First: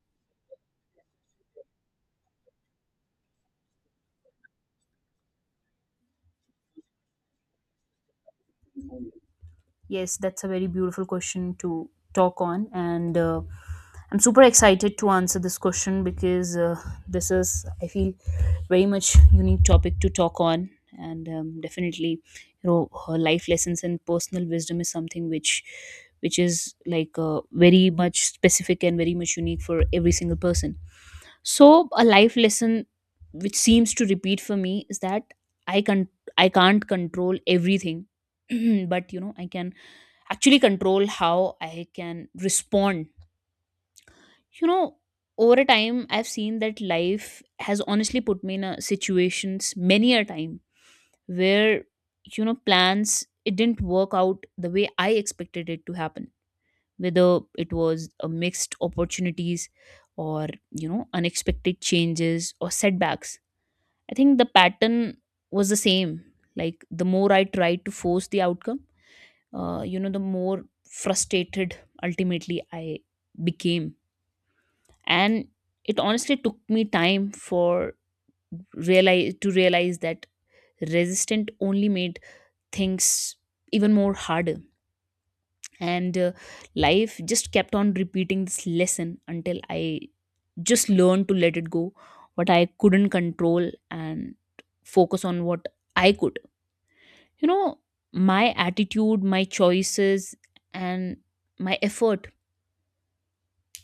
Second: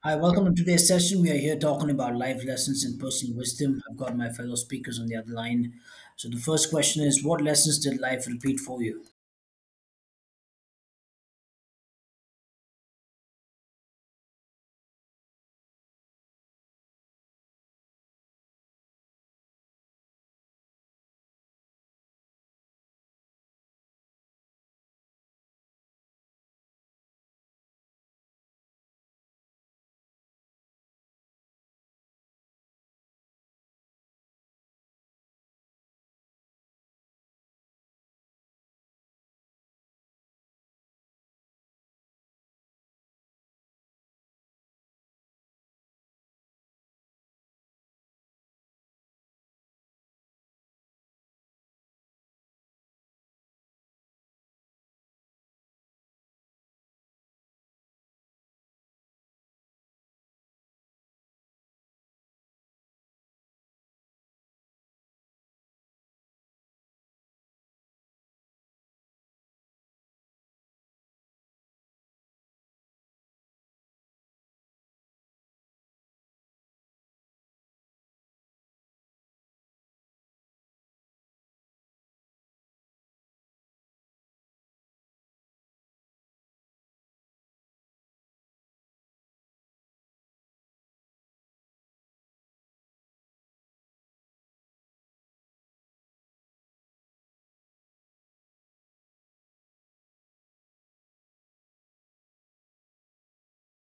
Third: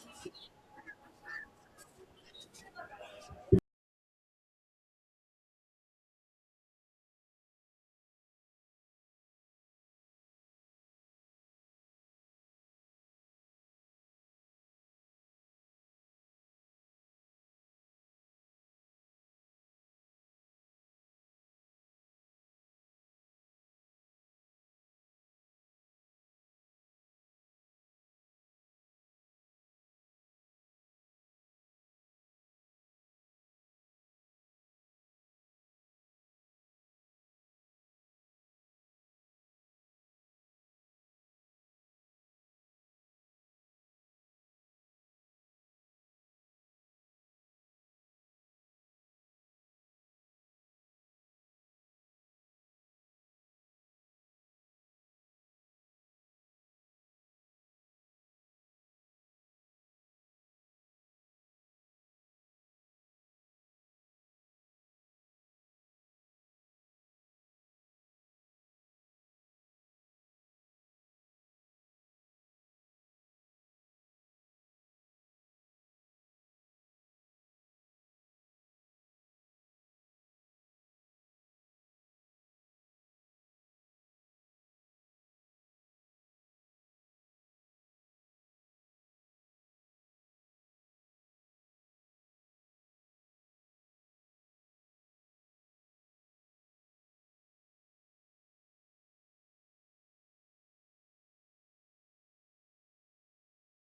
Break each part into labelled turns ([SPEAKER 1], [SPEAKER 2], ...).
[SPEAKER 1] Hi, welcome to today's session. We are here talking about life lessons and personal wisdom. I've got my fellow speakers on the other line. So, the first question is: what lessons did life repeat for you?
[SPEAKER 2] Yes, that's a very beautiful question to talk on, and I'm super excited to answer this question because this is, I feel, very much unique topic to talk on, and definitely, her life lessons and personal wisdom is something which is like very much specific and very much unique for every single person. So, a life lesson which seems to repeat for me is that I can I can't control everything, but you know, I can actually control how I can respond. You know, over a time, I've seen that life has honestly put me in a situations many a time where you know plans it didn't work out the way I expected it to happen. Whether it was a mixed opportunities or you know unexpected changes or setbacks, I think the pattern was the same. Like the more I tried to force the outcome you know the more frustrated ultimately I became and it honestly took me time for realize to realize that resistant only made things even more harder and life just kept on repeating this lesson until I just learned to let it go what I couldn't control and focus on what I could, you know, my attitude, my choices, and my effort.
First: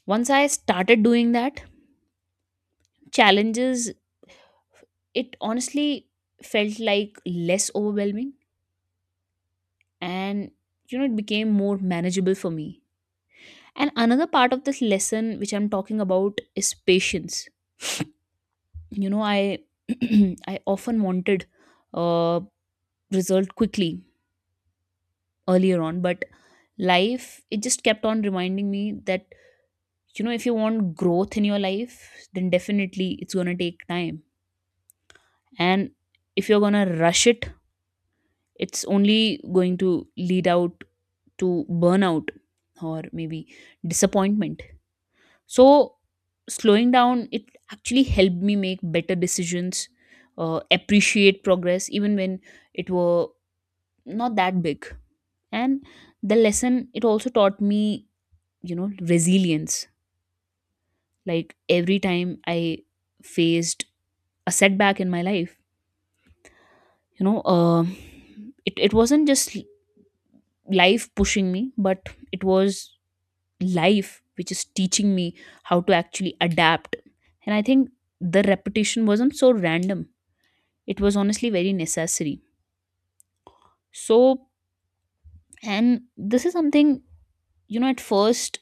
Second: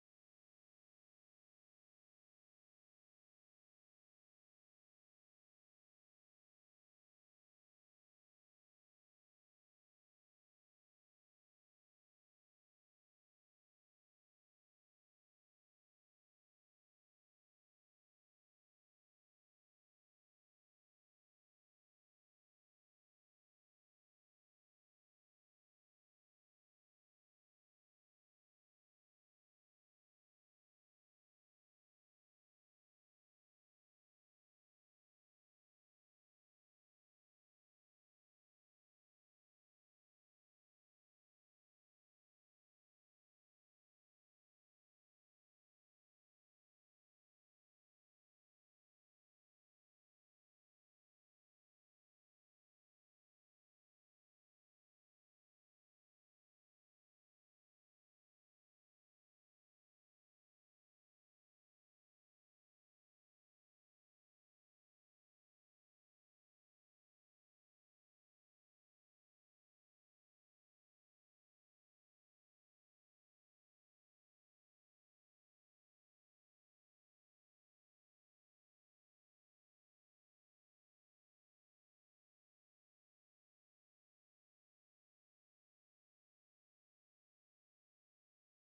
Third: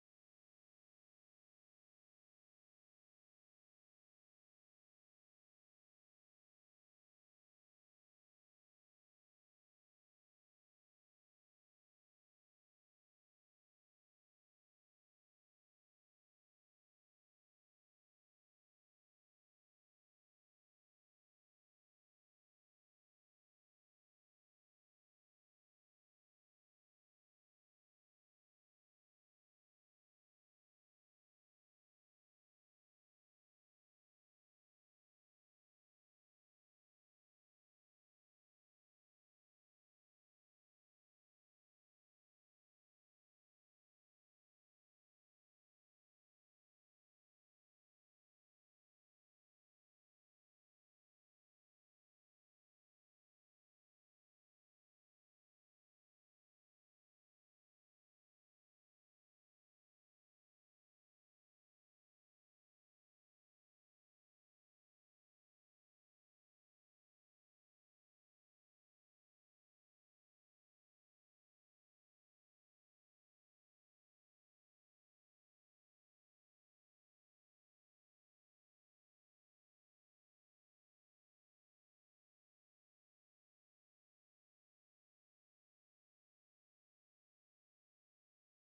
[SPEAKER 2] Once I started doing that, challenges, it honestly felt like less overwhelming and, you know, it became more manageable for me. And another part of this lesson which I'm talking about is patience. You know, I I often wanted uh result quickly earlier on, but life it just kept on reminding me that you know if you want growth in your life then definitely it's going to take time, and if you're going to rush it it's only going to lead out to burnout or maybe disappointment. So slowing down it actually helped me make better decisions, appreciate progress even when it were not that big. And the lesson it also taught me, you know, resilience. Like every time I faced a setback in my life, you know um it wasn't just life pushing me, but it was life which is teaching me how to actually adapt. And I think the repetition wasn't so random, it was honestly very necessary. So, and this is something, you know, at first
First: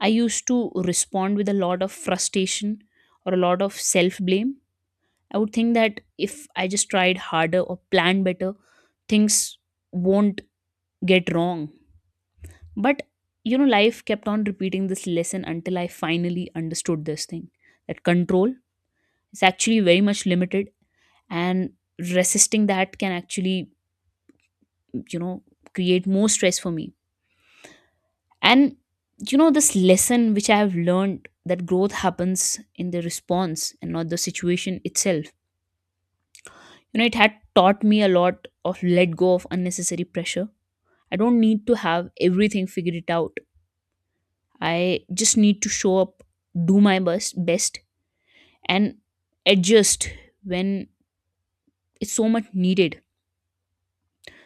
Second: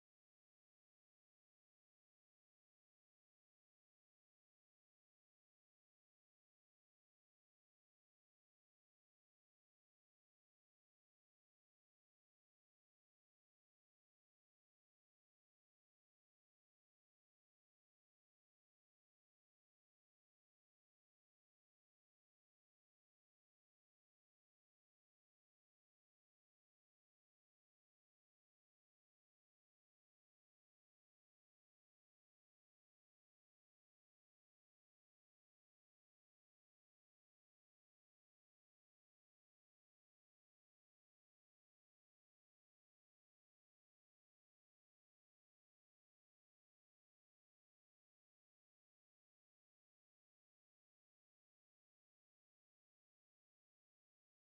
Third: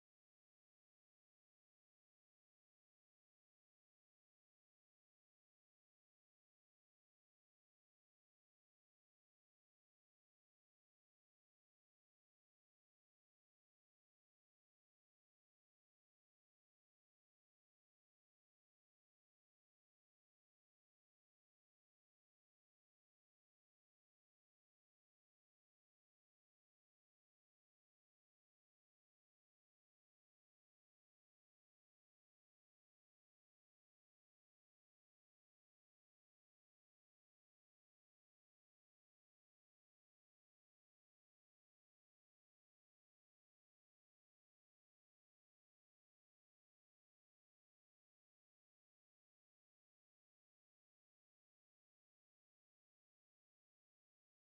[SPEAKER 2] I used to respond with a lot of frustration or a lot of self blame. I would think that if I just tried harder or planned better, things won't get wrong. But you know life kept on repeating this lesson until I finally understood this thing that control is actually very much limited, and resisting that can actually, you know, create more stress for me. And you know this lesson which I have learned that growth happens in the response and not the situation itself. You know it had taught me a lot of let go of unnecessary pressure. I don't need to have everything figured it out, I just need to show up, do my best, and adjust when it's so much needed.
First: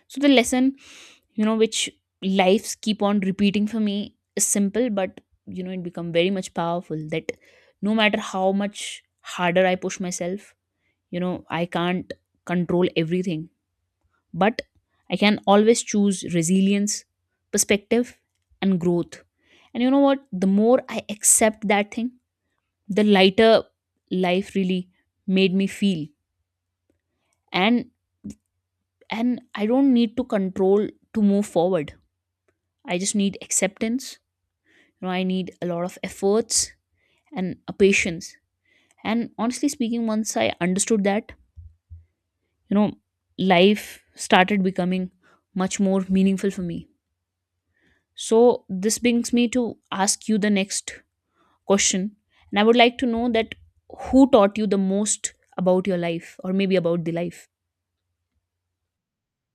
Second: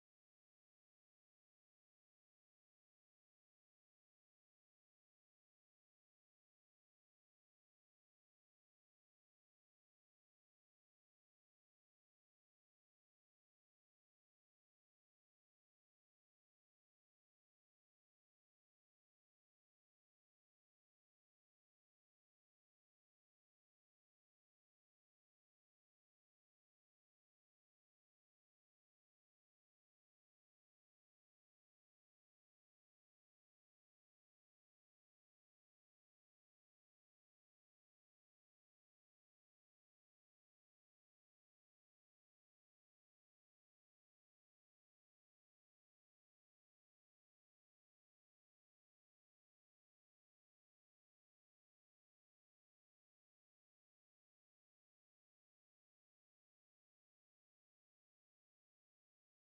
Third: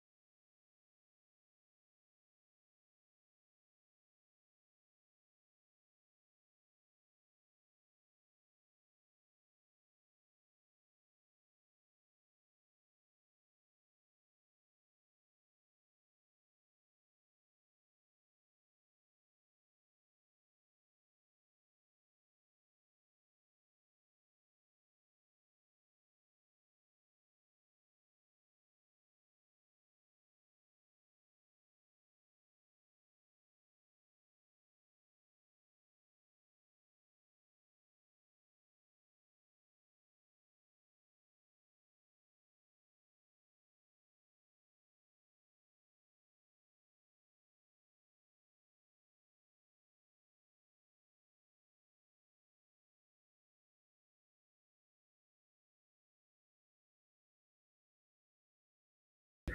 [SPEAKER 2] So the lesson, you know, which lives keep on repeating for me is simple, but you know, it become very much powerful that no matter how much harder I push myself, you know, I can't control everything, but I can always choose resilience, perspective, and growth. And you know what? The more I accept that thing, the lighter life really made me feel. And I don't need to control to move forward, I just need acceptance. You know I need a lot of efforts and a patience, and honestly speaking once I understood that, you know, life started becoming much more meaningful for me. So this brings me to ask you the next question, and I would like to know that who taught you the most about your life or maybe about the life.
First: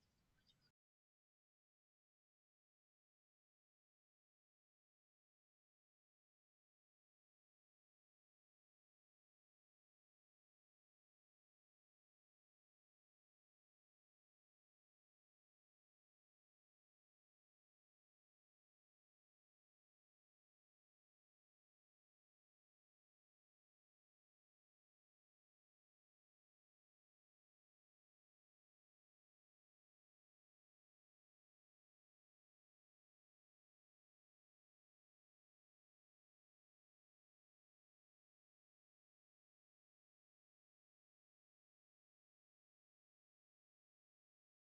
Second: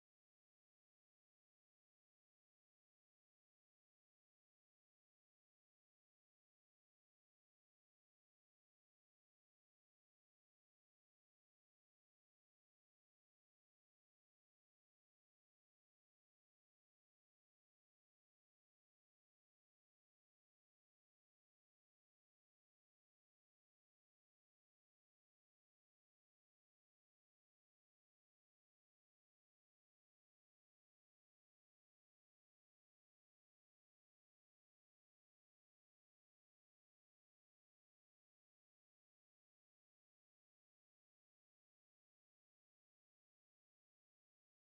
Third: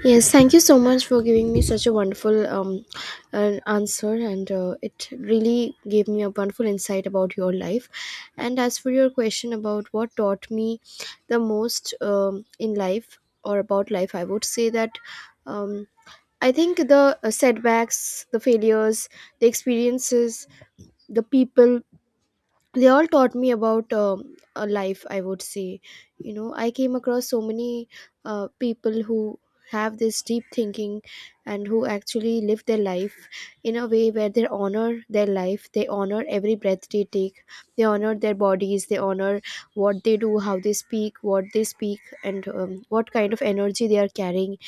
[SPEAKER 3] Yes, thank you so much for giving me such a wonderful an answer, and it really gave me a wonderful insight about your life. And as for your question about what taught me the most in life or about life, I would say that um, I think the setbacks, the failures, the experiences, the people, they all taught me about a life, I would say. You know, I came across so many people who have this deep thinking and who actually live their life in a way where they honor their life, they honor every breath they take, they honor their bodies, they honor what they do, how they speak, what they speak, and what kind of energy they are carrying.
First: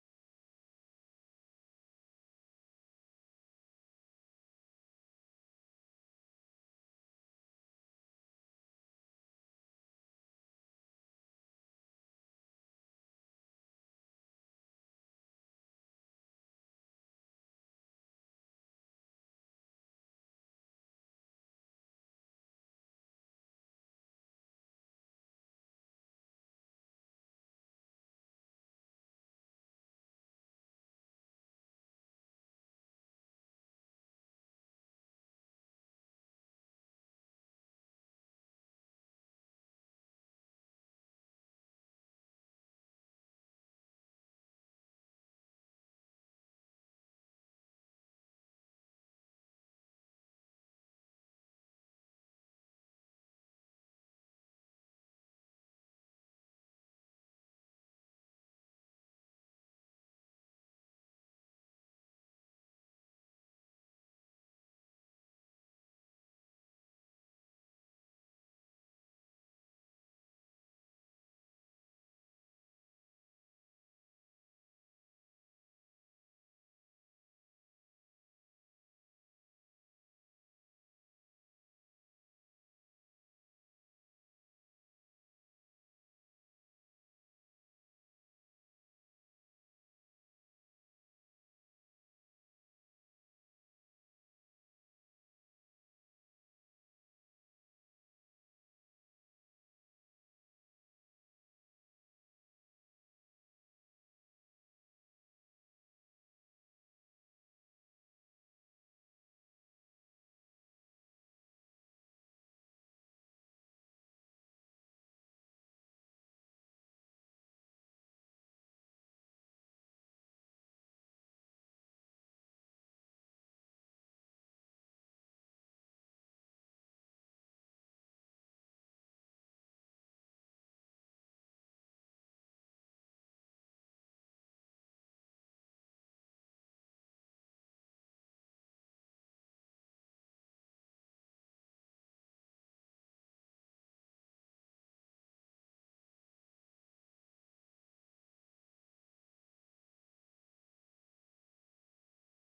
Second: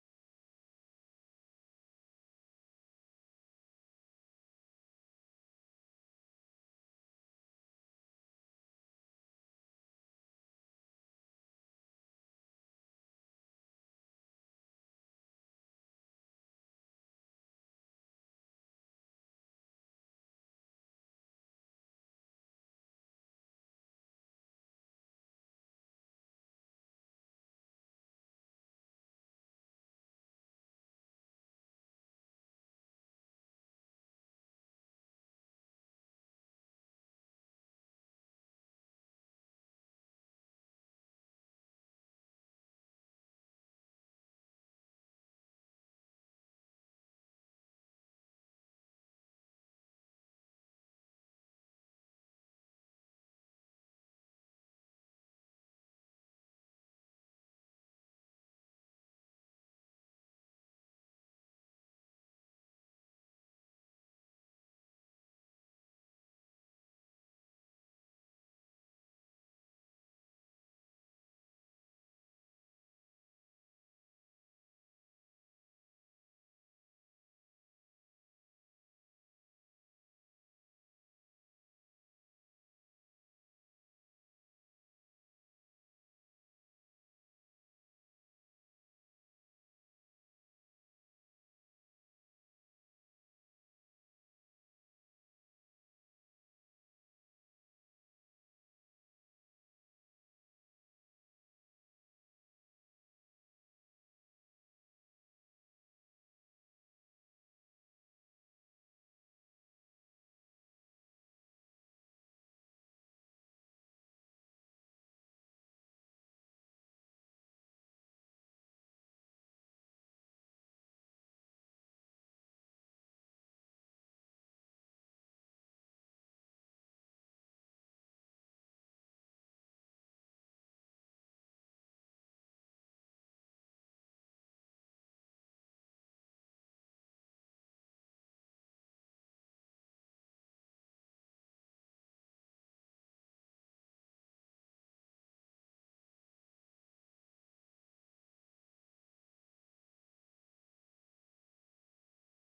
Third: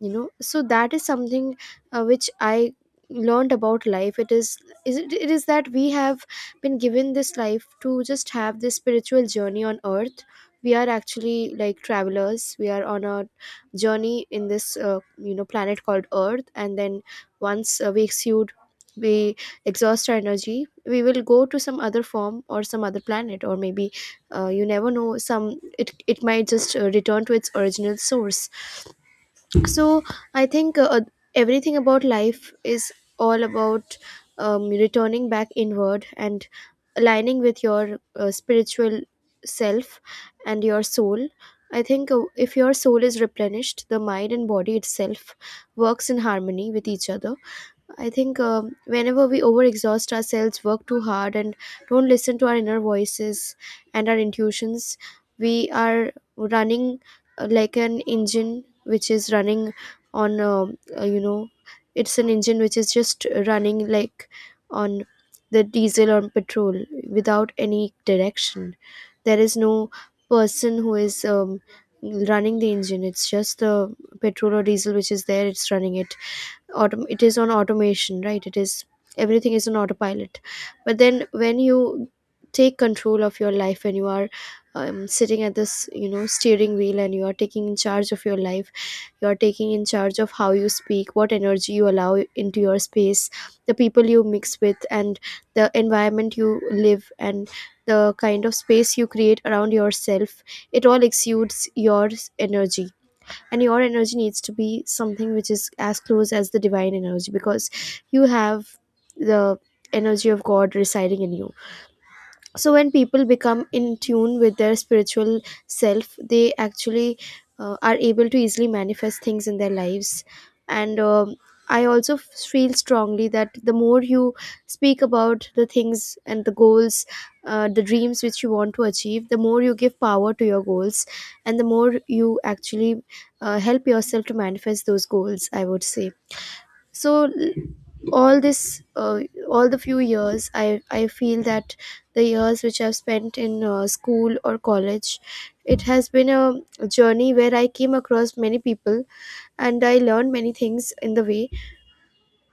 [SPEAKER 3] You know, so that is something which I learned about life. It is it is that we have been given this life to just have this spiritual journey on earth. We are actually like travelers, we are on a journey in this planet called earth, and then once we exude, we exhaust our energy, we will go to some other form or some other planet, or maybe you never know, some, it might just return to its original source. So I think everything about life is all about returning back inward and aligning with your spiritual self and your soul. I think if your soul is replenished, the mind and body itself works in harmony with each other. I think whenever we overexhaust ourselves, work too hard, and don't listen to our inner voices and our intuitions, we are running like an engine which is running on, it's an engine which is just running like on the diesel or petrol without any direction. There is no person who is running the engine, it's just the petrol or diesel which is there, it's running it. It is on automation, right, it is, everything is on autopilot. But then when you take control of your life, when you are sitting at this, you know, steering wheel, and you are taking in charge of your life, you are taking in charge of how you speak, what energy you allow into your space, the people you mix with, and the environment you live, and the kind of space you create around yourself, it all exudes your energy. And your energy needs to be something which is as close as the divine energy, because you have the energy of god residing in you. So when people become in tune with their spiritual self, they actually are able to easily manifest things in their lives. And I also feel strongly that the more you speak about the things and the goals, the dreams which you want to achieve, the more you give power to your goals, and the more you actually help yourself to manifest those goals, I would say. So all this, all the few years, I feel that the years which I've spent in school or college, it has been a journey where I came across many people and I learned many things in the way,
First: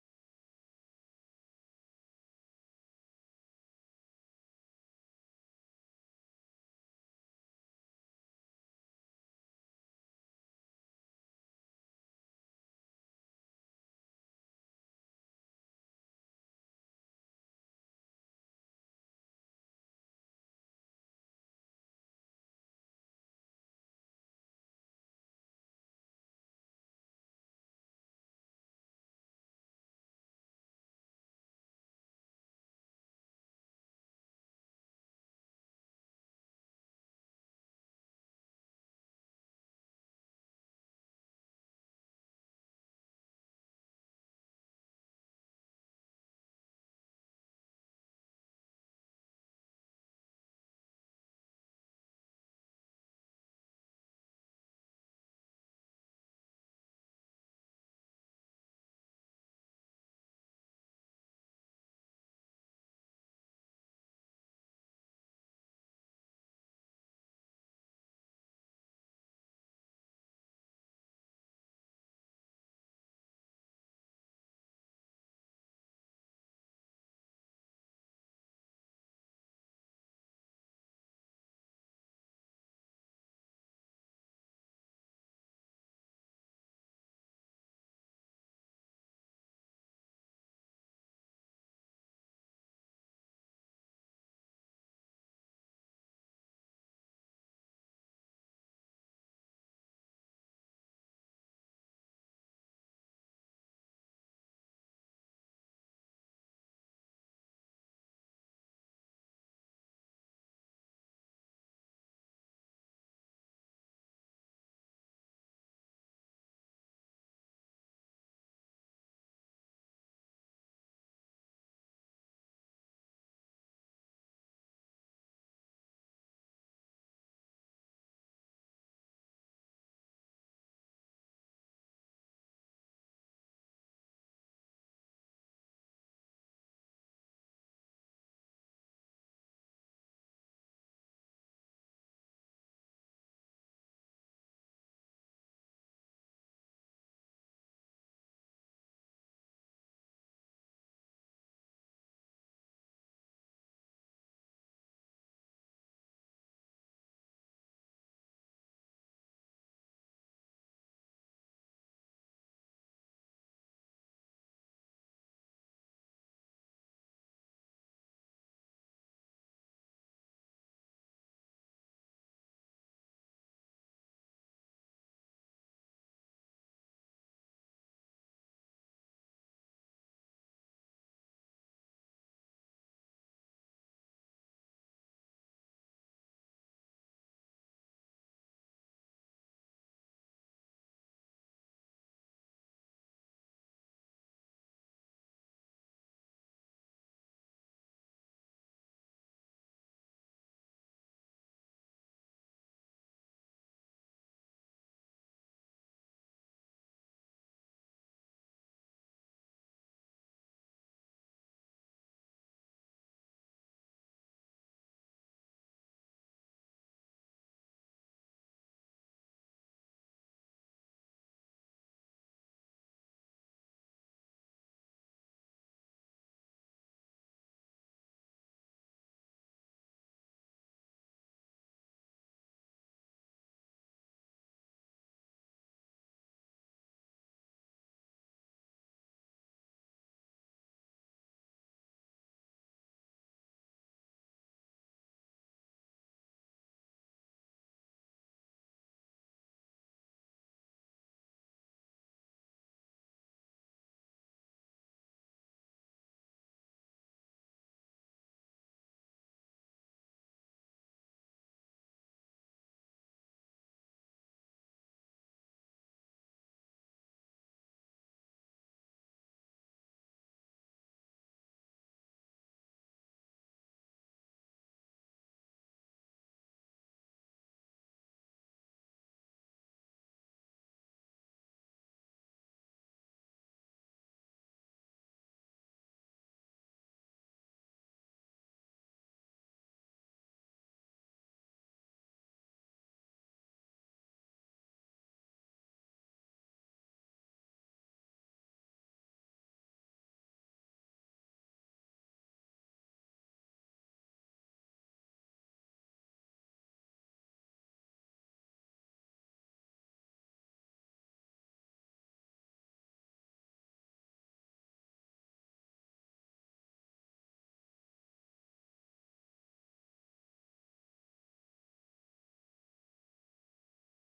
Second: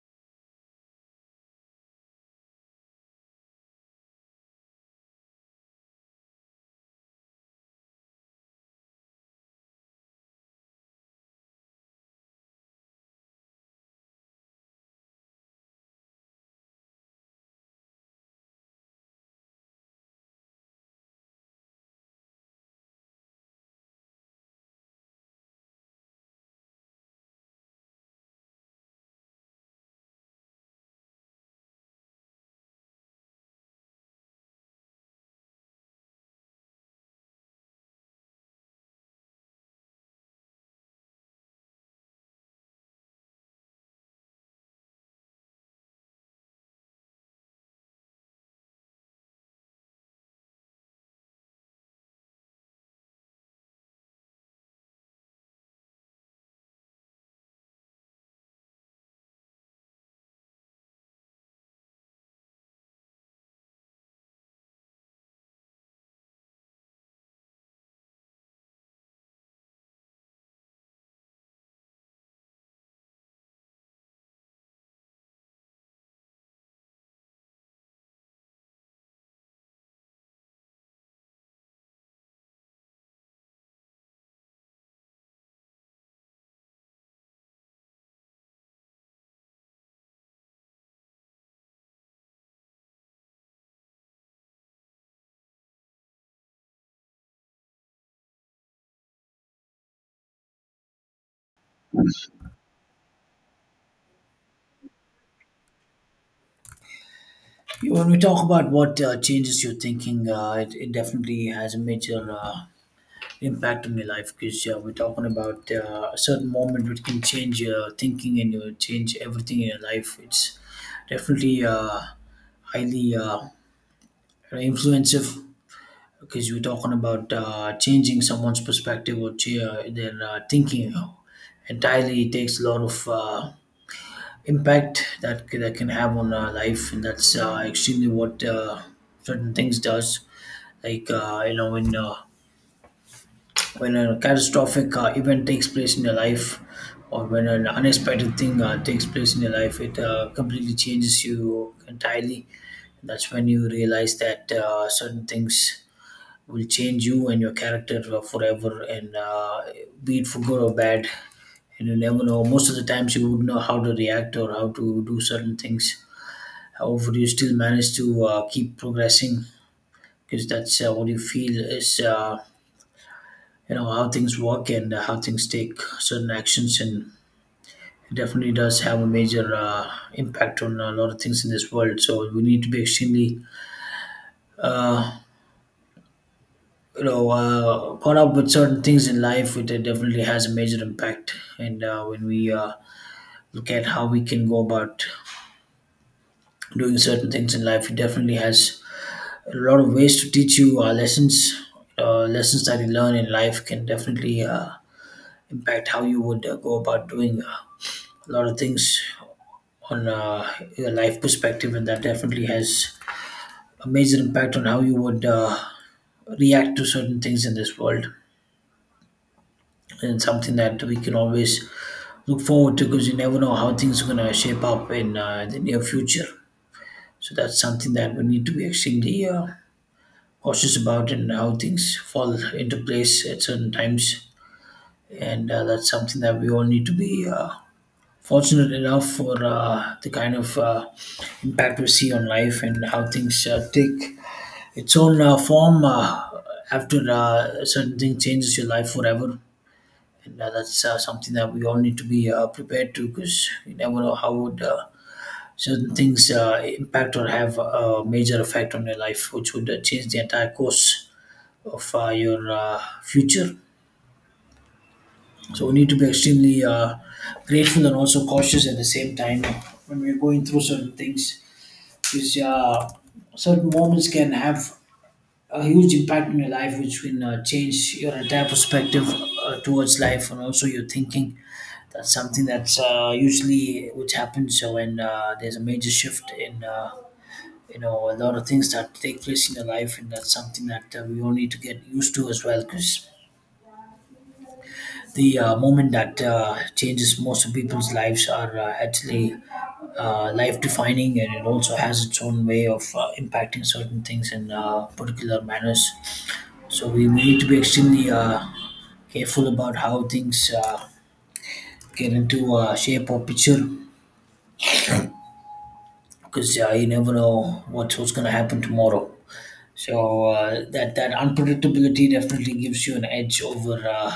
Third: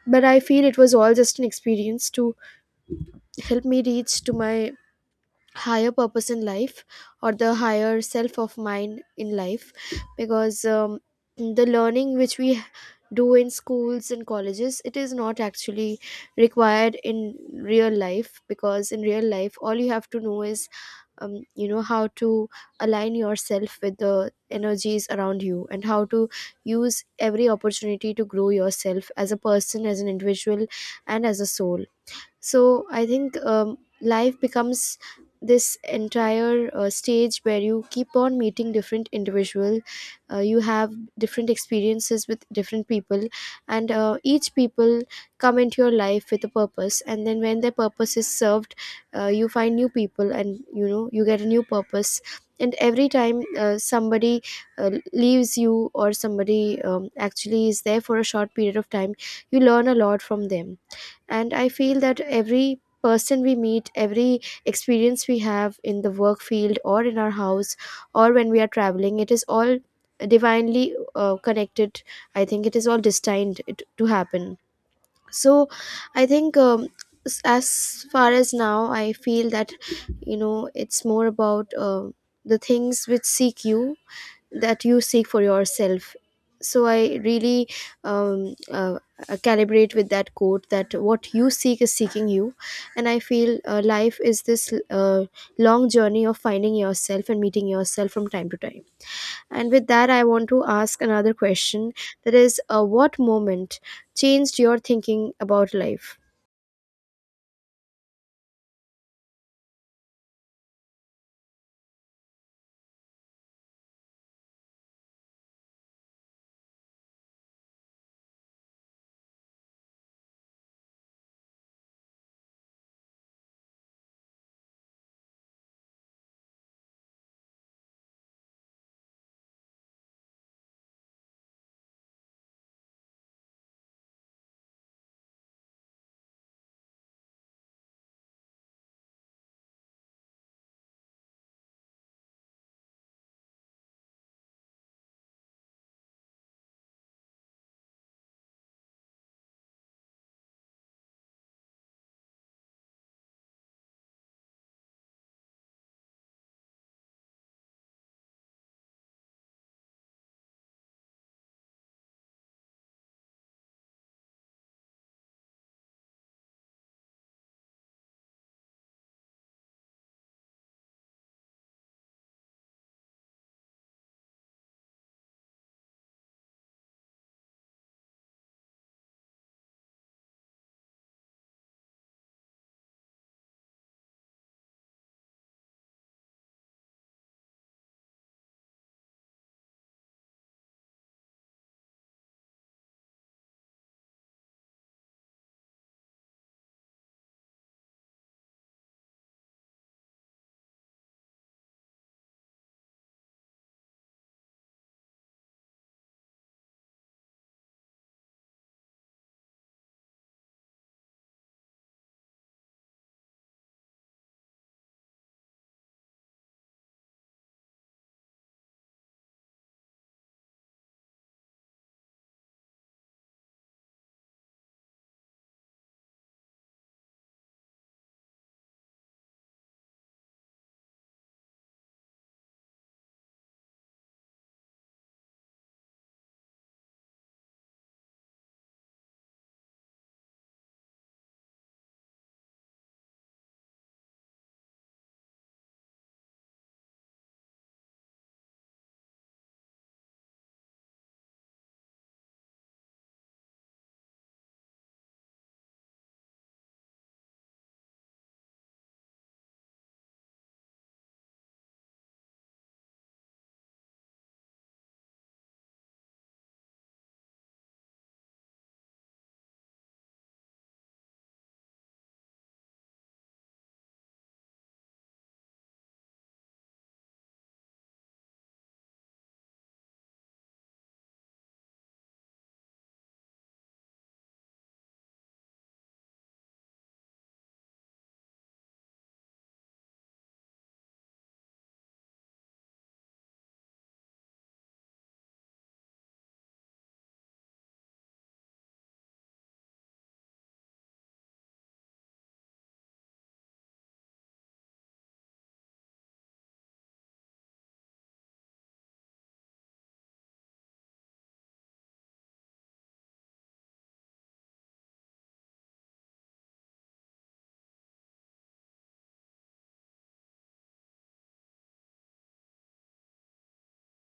[SPEAKER 3] but I feel it was all just an experience to help me reach to my higher purpose in life, or the higher self of mine in life. Because the learning which we do in schools and colleges, it is not actually required in real life, because in real life all you have to know is you know how to align yourself with the energies around you, and how to use every opportunity to grow yourself as a person, as an individual, and as a soul. So I think life becomes this entire stage where you keep on meeting different individual, you have different experiences with different people, and each people come into your life with a purpose, and then when their purpose is served, you find new people, and you know, you get a new purpose. And every time somebody leaves you, or somebody actually is there for a short period of time, you learn a lot from them. And I feel that every person we meet, every experience we have in the work field or in our house, or when we are traveling, it is all divinely connected. I think it is all destined to happen. So I think as far as now I feel that, you know, it's more about the things which seek you, that you seek for yourself. So I really, um, uh, calibrate with that quote that what you seek is seeking you. And I feel life is this long journey of finding yourself and meeting yourself from time to time. And with that, I want to ask another question, that is, what moment changed your thinking about life?
[SPEAKER 1] Yeah. When we talk about what changes your thinking, it definitely has a major impact on your life, because we're talking about a certain moment which can change your thinking and you change everything in your life. It's definitely highly influencing, because you're talking about changing someone's perspective or their thinking entirely. It takes a lot of impact that that can have on our life, and that's extremely what certain things does. Like you know when a catastrophic event takes place in your life, or when an unexpected thing takes place in your life, it completely changes you entirely. That's when you realize that certain things will change you and your character forever, and be it for good or bad. And you never know, most of the times you would know how to react or how to do certain things. However, you still manage to keep progressing, because that's what you feel is how things work, and how things take certain actions. And it definitely does have a major impact on a lot of things in this world, so we need to be extremely uh, caught up with certain things in life. It definitely has a major impact. And when we look at how we can go about doing certain things in life, it definitely has a lot of ways to teach you lessons. Lessons that you learn in life can definitely impact how you would go about doing a lot of things on your life perspective, and that definitely has a major impact on how you would react to certain things in this world, and something that we can always look forward to, because you never know how things are going to shape up in the near future. So that's something that we need to be extremely cautious about, and how things fall into place at certain times. And that's something that we all need to be fortunate enough for the kind of impact we see on life, and how things take its own form after certain thing changes your life forever. And that's something that we all need to be prepared to, because you never know how would certain things impact or have a major effect on your life, which would change the entire course of your future. So we need to be extremely grateful and also cautious at the same time when we're going through certain things, because certain moments can have a huge impact on your life, which can change your entire perspective towards life and also your thinking. That's something that's usually which happens when there's a major shift in you know a lot of things that take place in your life, and that's something that we all need to get used to as well, because the moment that changes most of people's lives are actually life defining, and it also has its own way of impacting certain things in particular manners. So we need to be extremely careful about how things get into shape or picture, because you never know what's going to happen tomorrow. So that unpredictability definitely gives you an edge over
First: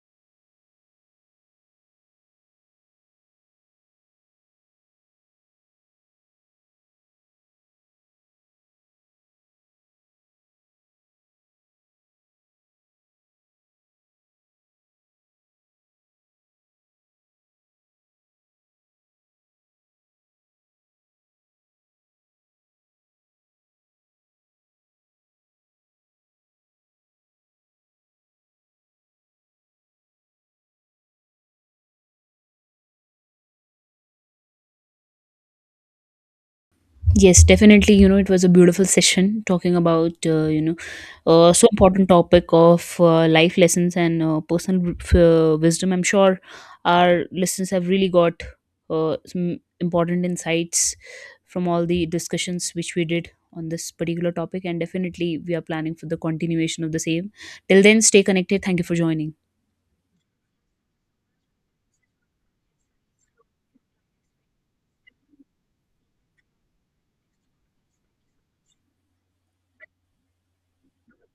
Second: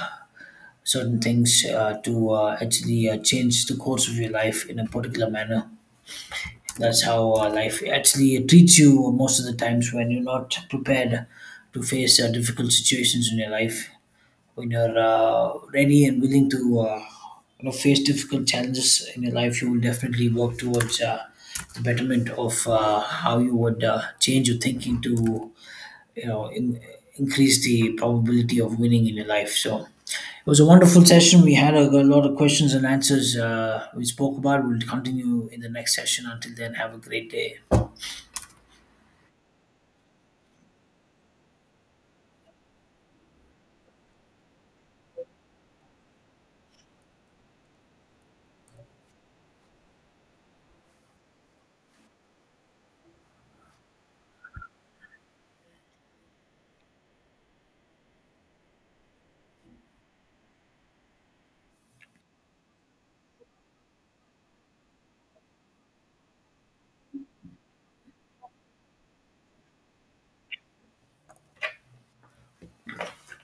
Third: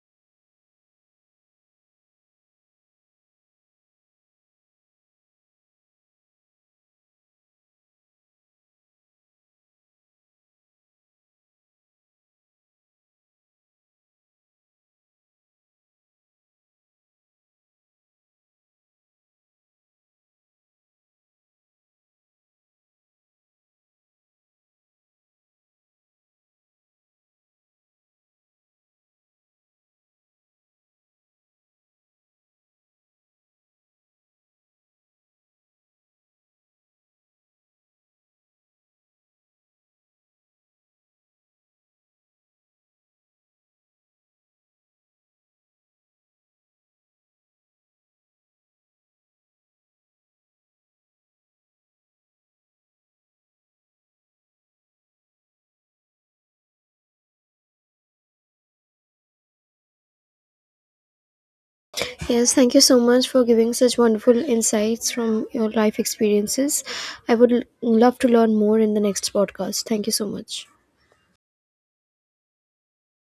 [SPEAKER 1] certain things to actually change the course of your life in a particular manner. That's how life actually treats you most of the times, when you're not prepared to face difficult situations in your life. When you're ready and willing to face difficult challenges in your life, you will definitely work towards the betterment of how you would change your thinking to you know in, increase the probability of winning in your life. So it was a wonderful session. We had a lot of questions and answers we spoke about. We'll continue in the next session. Until then, have a great
[SPEAKER 2] Yes,
[SPEAKER 1] day.
[SPEAKER 2] definitely. You know, it was a beautiful session talking about, you know, so important topic of life lessons and uh, personal wisdom. I'm sure our listeners have really got some important insights from all the discussions which we did on this particular topic. And definitely, we are planning for the continuation of the same. Till then, stay connected. Thank you for joining.
[SPEAKER 3] Yes, thank you so much for giving such wonderful insights from your life experiences. I would love to learn more in the next podcast. Thank you so much.